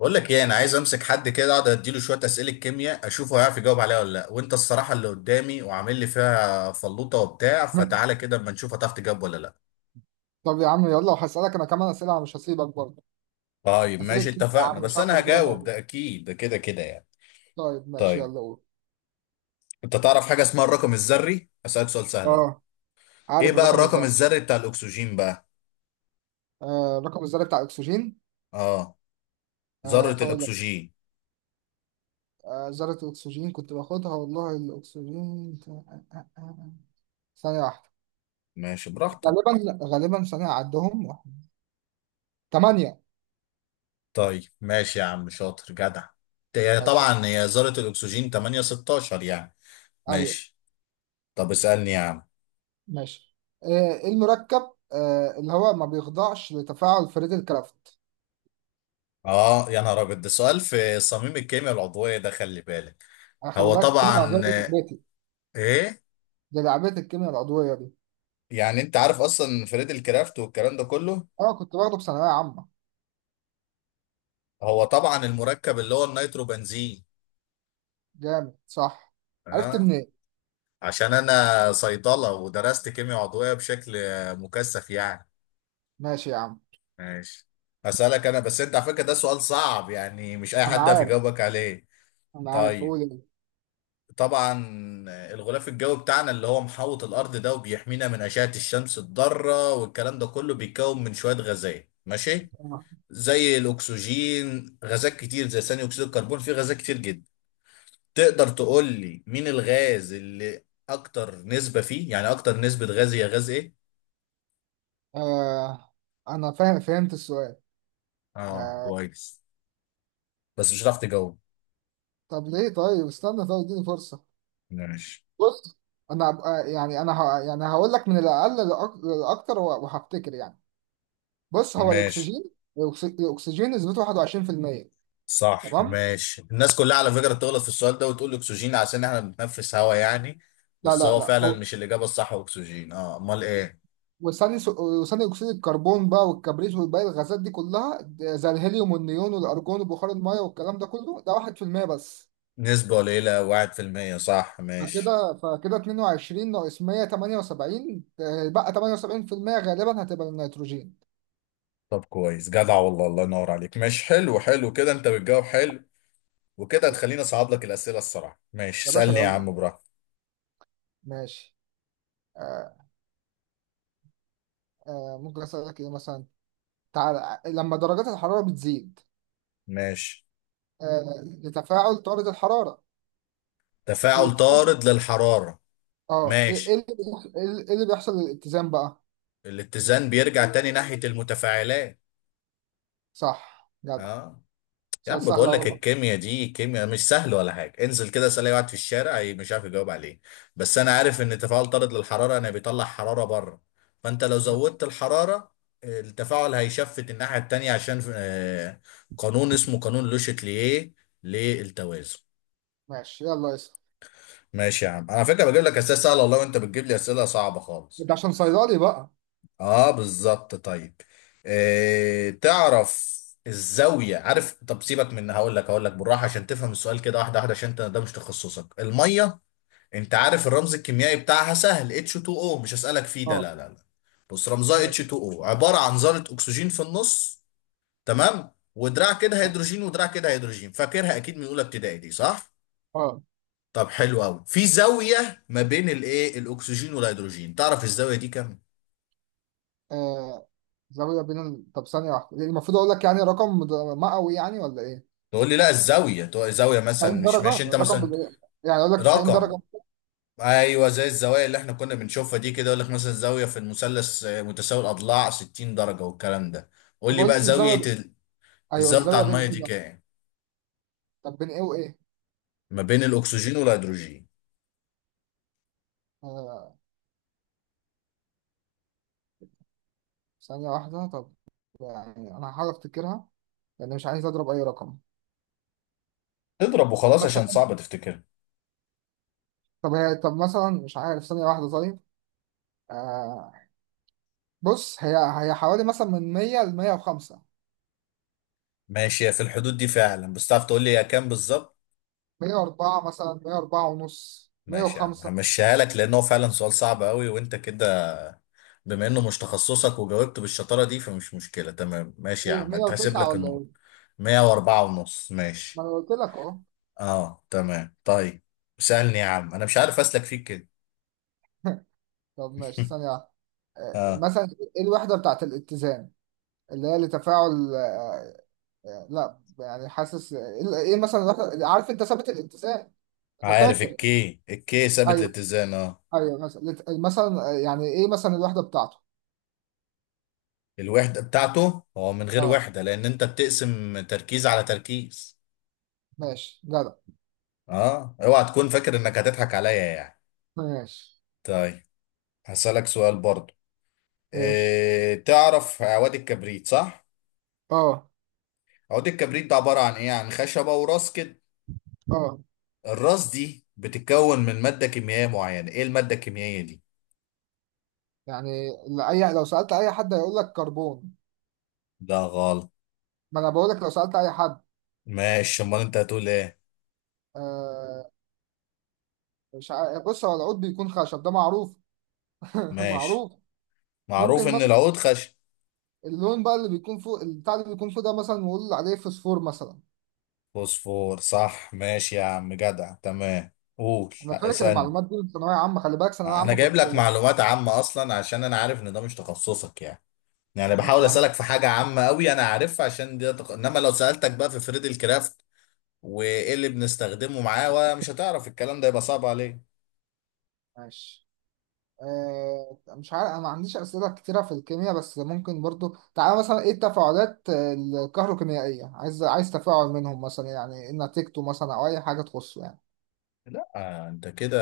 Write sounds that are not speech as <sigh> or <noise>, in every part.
بقول لك ايه، انا عايز امسك حد كده اقعد اديله شويه اسئله كيمياء اشوف هو هيعرف يجاوب عليها ولا لا. وانت الصراحه اللي قدامي وعامل لي فيها فلوطه وبتاع، فتعالى كده اما نشوف هتعرف تجاوب ولا لا. طب يا عم، يلا وهسألك انا كمان اسئله، مش هسيبك برضه. طيب اسئله ماشي كتير يا اتفقنا، عم، بس انا شكله كده هجاوب موجود. ده اكيد، ده كده كده يعني. طيب ماشي، طيب، يلا قول. انت تعرف حاجه اسمها الرقم الذري؟ اسالك سؤال سهل اهو. اه، ايه عارف بقى الرقم الرقم الذري. الذري بتاع الاكسجين بقى؟ الرقم الذري بتاع الاكسجين. اه، ذره هقول لك. الاكسجين. ذره الاكسجين كنت باخدها والله، الاكسجين. ثانيه واحده. ماشي براحتك. غالبا ثانيه عدهم. ثمانيه. طيب ماشي يا عم، شاطر جدع. هي ماشي. طبعا هي ذره الاكسجين 8 16 يعني. ايوه. ماشي. طب اسالني يا عم. ماشي. آه إيه المركب اللي هو ما بيخضعش لتفاعل فريد الكرافت. اه يا نهار ابيض، ده سؤال في صميم الكيمياء العضويه ده، خلي بالك. انا خلي هو بالك، الكيمياء العضويه طبعا دي لعبتي. ايه، دي لعبتي الكيمياء العضويه دي. يعني انت عارف اصلا فريد الكرافت والكلام ده كله. اه كنت باخده في ثانوية عامة. هو طبعا المركب اللي هو النيترو بنزين. جامد صح؟ عرفت اه، منين؟ عشان انا صيدله ودرست كيمياء عضويه بشكل مكثف يعني. ماشي يا عم. ماشي. اسالك انا بس، انت على فكره ده سؤال صعب يعني، مش اي انا حد في عارف. يجاوبك عليه. انا عارف، طيب، قول ايه. طبعا الغلاف الجوي بتاعنا اللي هو محوط الارض ده وبيحمينا من اشعه الشمس الضاره والكلام ده كله بيتكون من شويه غازات ماشي، آه. زي الاكسجين غازات كتير، زي ثاني اكسيد الكربون، في غازات كتير جدا. تقدر تقول لي مين الغاز اللي اكتر نسبه فيه؟ يعني اكتر نسبه غاز هي غاز ايه؟ آه. انا فاهم، فهمت السؤال. اه آه. كويس، بس مش هتعرف تجاوب. طب ليه؟ طيب استنى، طيب اديني فرصة. ماشي. بص، انا هبقى يعني هقول لك من الاقل للاكتر وهفتكر يعني. بص، هو ماشي الاكسجين. الاكسجين نسبته 21%. صح. تمام. ماشي، الناس كلها على فكرة تغلط في السؤال ده وتقول اكسجين عشان احنا بنتنفس هوا يعني، لا بس لا هو فعلا لا. مش الإجابة الصح. هو اكسجين؟ اه، امال ايه. وثاني اكسيد الكربون بقى، والكبريت، والباقي الغازات دي كلها زي الهيليوم والنيون والارجون وبخار الميه والكلام ده كله، ده 1% بس. نسبة قليلة، واحد في المية، صح ماشي. فكده 22 ناقص 100، 78، بقى 78% غالبا هتبقى النيتروجين. طب كويس جدع والله، الله ينور عليك، ماشي حلو، حلو كده، انت بتجاوب حلو. وكده هتخليني اصعب لك الأسئلة الصراحة. ماشي يا باشا اسألني يا يلا. عم براحتك. ماشي. آه. ممكن اسالك ايه مثلا؟ تعالى، لما درجات الحراره بتزيد ماشي. لتفاعل طارد الحراره، تفاعل الاتزان، طارد للحرارة. اه، ايه ماشي. اللي بيحصل؟ إيه اللي بيحصل للاتزان بقى؟ الاتزان بيرجع تاني ناحية المتفاعلات. صح، جدع. اه. يا سؤال عم سهل بقول لك اهو. الكيمياء دي كيمياء مش سهل ولا حاجه، انزل كده اسال اي واحد في الشارع مش عارف يجاوب عليه. بس انا عارف ان تفاعل طارد للحراره انا بيطلع حراره بره، فانت لو زودت الحراره التفاعل هيشفت الناحيه التانيه عشان قانون اسمه قانون لوشتليه للتوازن. ماشي، يلا اسأل. ماشي يا عم، انا على فكره بجيب لك اسئله سهله والله وانت بتجيب لي اسئله صعبه خالص. انت عشان صيدلي بقى. اه بالظبط. طيب، آه تعرف الزاوية؟ عارف؟ طب سيبك، من هقول لك، هقول لك بالراحة عشان تفهم السؤال كده واحدة واحدة عشان انت ده مش تخصصك المية. انت عارف الرمز الكيميائي بتاعها؟ سهل، H2O. مش هسألك فيه ده، اه. لا لا لا. بص رمزها ماشي. H2O، عبارة عن ذرة أكسجين في النص، تمام، ودراع كده اه هيدروجين ودراع كده هيدروجين. فاكرها أكيد من أولى ابتدائي دي، صح؟ آه، طب حلو أوي، في زاوية ما بين الإيه، الأكسجين والهيدروجين، تعرف الزاوية دي كام؟ آه، زاوية طب ثانية واحدة، يعني المفروض اقول لك يعني رقم مئوي يعني، ولا ايه؟ تقول لي لا الزاويه، تقول زاويه 90 مثلا مش، درجة. ماشي انت رقم مثلا، بال- يعني اقول لك 90 رقم. درجة. ايوه، زي الزوايا اللي احنا كنا بنشوفها دي كده، يقول لك مثلا زاويه في المثلث متساوي الاضلاع 60 درجه والكلام ده. قول طب لي قول بقى لي زاويه الزاوية ب... ايوه، الزاويه بتاع الزاوية بين الميه ايه دي بقى؟ كام؟ طب بين ايه وايه؟ ما بين الاكسجين والهيدروجين. آه. ثانية واحدة طب. يعني انا هحاول افتكرها، لان مش عايز اضرب اي رقم. اضرب وخلاص عشان مثلا. صعب تفتكرها. طب هي طب مثلا مش عارف، ثانية واحدة طيب. آه. بص، هي حوالي مثلا من 100 ل 105. ماشي هي في الحدود دي فعلا، بس تعرف تقول لي هي كام بالظبط؟ 104 مثلا، 104 ونص، ماشي يا عم 105. همشيها لك، لان هو فعلا سؤال صعب قوي وانت كده بما انه مش تخصصك وجاوبت بالشطاره دي فمش مشكله، تمام، ماشي يا ايه، عم هتحسب 109 لك ولا النقطه. ايه؟ 104 ونص، ما ماشي. انا قلت لك اهو. اه تمام، طيب. سألني يا عم، انا مش عارف اسلك فيك كده. <laughs> طب ماشي، ثانية واحدة. اه مثلا، ايه الوحدة بتاعت الاتزان اللي هي لتفاعل، لا يعني حاسس ايه، إيه مثلا الوحدة؟ عارف انت ثابت الاتزان. انا عارف، فاكر. الكي، الكي ثابت ايوه. الاتزان، اه. ايوه، مثلا يعني ايه مثلا الوحدة بتاعته؟ الوحدة بتاعته هو من غير اه. وحدة لان انت بتقسم تركيز على تركيز. ماشي، جدع. اه اوعى تكون فاكر انك هتضحك عليا يعني. ماشي. طيب، هسألك سؤال برضو. ماشي. إيه، تعرف عواد الكبريت، صح؟ اه. عواد الكبريت ده عبارة عن ايه؟ عن خشبة وراس كده، اه. الراس دي بتتكون من مادة كيميائية معينة، ايه المادة الكيميائية دي؟ يعني ال- اي لو سألت اي حد هيقول لك كربون. ده غلط. ما انا بقول لك لو سألت اي حد. ماشي، امال انت هتقول ايه؟ آه، مش ع... بص، هو العود بيكون خشب، ده معروف. <laughs> ماشي. معروف. معروف ممكن ان مثلا العود خشن. اللون بقى اللي بيكون فوق البتاع اللي بيكون فوق ده، مثلا نقول عليه فوسفور مثلا. فوسفور، صح، ماشي يا عم، جدع تمام. قول انا لا، فاكر اسألني. المعلومات دي من ثانويه عامه، خلي بالك، ثانويه انا عامه جايب كنت. لك <laughs> معلومات عامة اصلا عشان انا عارف ان ده مش تخصصك يعني. يعني ماشي بحاول يا عم. اسألك في حاجة عامة قوي انا عارفها عشان دي انما لو سألتك بقى في فريد الكرافت وايه اللي بنستخدمه معاه ومش هتعرف الكلام ده يبقى صعب عليك. ماشي. مش عارف، انا ما عنديش اسئله كتيره في الكيمياء، بس ممكن برضو تعالى مثلا، ايه التفاعلات الكهروكيميائيه؟ عايز تفاعل منهم مثلا، يعني ايه نتيجته مثلا، او اي حاجه تخصه يعني. لا انت كده،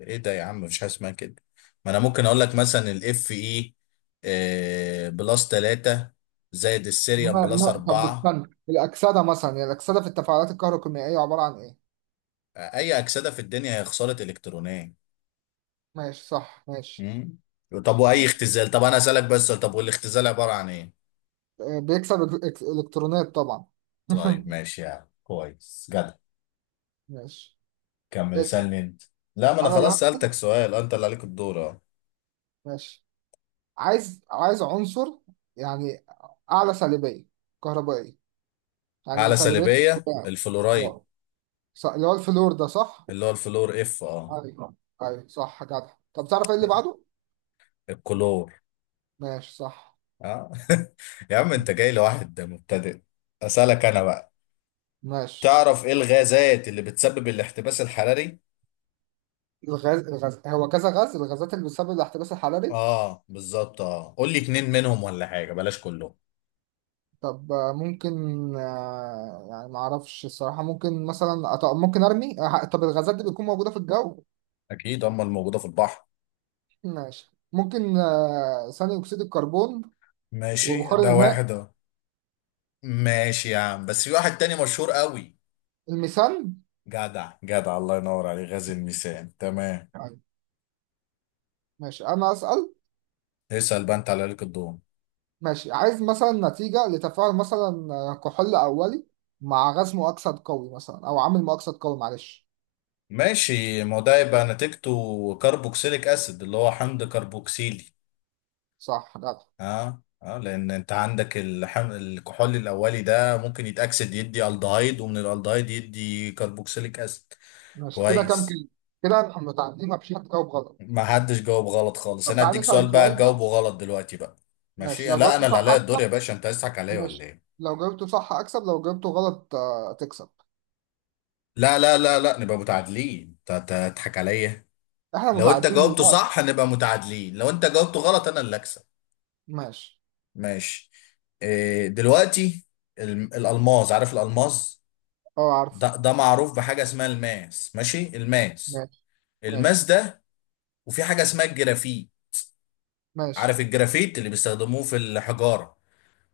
ايه ده يا عم، مفيش حاجه اسمها كده. ما انا ممكن اقول لك مثلا الاف اي بلس 3 زائد السيريوم ما... بلس ما... طب 4. استنى، الاكسده مثلا، يعني الاكسده في التفاعلات الكهروكيميائيه عباره عن ايه؟ اي اكسده في الدنيا هي خساره الكترونيه. ماشي. صح ماشي. مم. طب واي ماشي. اختزال، طب انا اسالك بس سؤال، طب والاختزال عباره عن ايه؟ بيكسب الكترونات طبعا. طيب <laughs> ماشي يعني، كويس جدع. ماشي. كمل اسأل. اسالني انت. لا ما انا انا اللي خلاص ه- سالتك سؤال انت اللي عليك الدور، اه. ماشي. عايز عنصر يعني اعلى سالبية كهربائية، يعني اعلى سلبيه، الفلورايد، اه. اللي هو الفلور ده، صح؟ اللي هو الفلور، اف، اه. ايوه. ايوه، صح، جدع. طب تعرف ايه اللي بعده؟ الكلور، ماشي، صح اه. <laughs> يا عم انت جاي لواحد مبتدئ. اسالك انا بقى، ماشي. تعرف ايه الغازات اللي بتسبب الاحتباس الحراري؟ الغاز هو كذا غاز، الغازات اللي بتسبب الاحتباس الحراري. اه بالظبط، اه، قول لي اتنين منهم ولا حاجه، بلاش كلهم. طب ممكن، يعني ما اعرفش الصراحة، ممكن مثلا ممكن ارمي، طب الغازات دي بتكون موجودة في الجو. اكيد هم الموجوده في البحر. ماشي، ممكن ثاني اكسيد الكربون، ماشي وبخار ده الماء، واحد اهو. ماشي يا عم بس في واحد تاني مشهور قوي. الميثان. جدع جدع، الله ينور عليه، غاز الميثان تمام. أيوة. ماشي انا اسأل. اسال بقى، انت على ليك الدور. ماشي. عايز مثلا نتيجة لتفاعل مثلا، كحول اولي مع غاز مؤكسد قوي مثلا، او عامل مؤكسد قوي، معلش. ماشي، ما هو ده يبقى نتيجته كربوكسيليك اسيد، اللي هو حمض كربوكسيلي. صح، جدع. اه اه، لان انت عندك الكحول الاولي ده ممكن يتاكسد يدي الدهايد، ومن الالدهايد يدي كربوكسيليك اسيد. ماشي كده، كام كويس. كلمة؟ كده احنا متعدين، ما فيش حد جاوب غلط. ما حدش جاوب غلط خالص، طب انا تعالى اديك نسأل سؤال بقى سؤال بقى. تجاوبه غلط دلوقتي بقى. ماشي، ماشي. لو لا جاوبته انا اللي صح. عليا الدور يا باشا، انت عايز تضحك عليا ولا ماشي، ايه؟ لو جاوبته صح اكسب، لو جاوبته غلط تكسب. لا لا لا لا، نبقى متعادلين، تضحك عليا. احنا لو انت متعادلين جاوبته دلوقتي. صح هنبقى متعادلين، لو انت جاوبته غلط انا اللي اكسب. ماشي. ماشي. إيه دلوقتي، الالماس، عارف الالماس؟ اه، عارف. ده ده معروف بحاجه اسمها الماس، ماشي، الماس. ماشي. الماس ماشي. ده، وفي حاجه اسمها الجرافيت. ماشي. عارف الجرافيت اللي بيستخدموه في الحجاره؟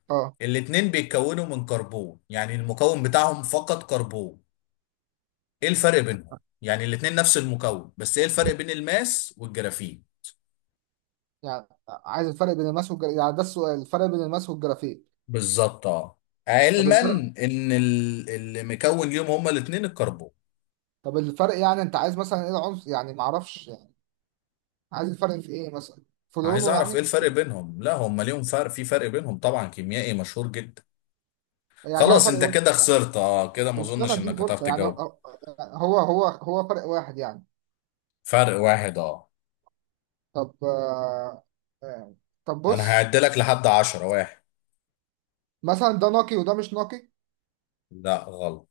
اه، الاتنين بيتكونوا من كربون، يعني المكون بتاعهم فقط كربون. ايه الفرق بينهم؟ يعني الاتنين نفس المكون، بس ايه الفرق بين الماس والجرافيت؟ يعني عايز الفرق بين الماس والجرافيك، يعني ده السؤال، الفرق بين الماس والجرافيك؟ بالظبط اه، طب علما الفرق. ان اللي مكون ليهم هما الاتنين الكربون. طب الفرق، يعني انت عايز مثلا ايه العنصر، يعني معرفش يعني، عايز الفرق في ايه مثلا؟ في عايز لونه اعرف يعني؟ ايه الفرق بينهم. لا هما ليهم فرق، في فرق بينهم طبعا كيميائي مشهور جدا. يعني هو خلاص فرق انت واحد؟ كده خسرت، اه كده ما طب استنى، اظنش اديني انك هتعرف فرصة. يعني تجاوب. هو، هو هو فرق واحد يعني؟ فرق واحد، اه. طب آه. آه. طب انا بص، هعدلك لحد عشرة واحد. مثلا ده نقي وده مش نقي. لا غلط.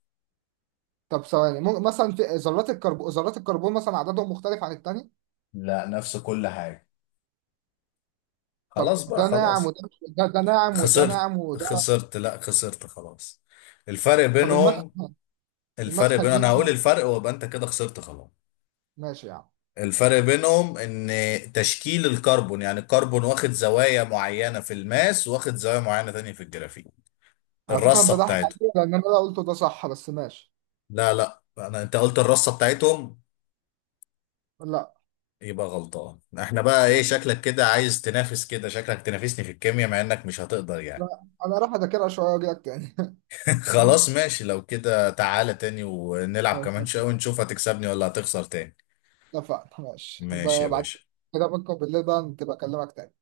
طب ثواني، ممكن مثلا في ذرات الكربون، مثلا عددهم مختلف عن التاني. لا، نفس كل حاجة. طب خلاص بقى ده ناعم خلاص. وده، ده, ده ناعم وده خسرت. ناعم وده خسرت، لا خسرت خلاص. الفرق طب بينهم. الفرق بين، انا المسحجين. هقول الفرق وابقى انت كده خسرت خلاص. ماشي يعني. الفرق بينهم ان تشكيل الكربون، يعني الكربون واخد زوايا معينة في الماس واخد زوايا معينة تانية في الجرافيت، على فكرة انت الرصة ضحك بتاعته. عليا، لان انا لا قلته ده صح، بس ماشي. لا لا، انا انت قلت الرصة بتاعتهم، لا. يبقى غلطان. احنا بقى ايه، ماشي. شكلك كده عايز تنافس، كده شكلك تنافسني في الكيمياء مع انك مش هتقدر يعني. لا، انا راح اذاكرها شوية واجي لك تاني. <laughs> <laughs> خلاص ماشي، لو كده تعالى تاني ونلعب كمان شوية اتفقنا. ونشوف هتكسبني ولا هتخسر تاني. اتفقنا. ماشي ماشي يا بعد باشا. كده، بكره بالليل بقى تبقى اكلمك تاني.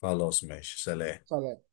خلاص ماشي، سلام. سلام.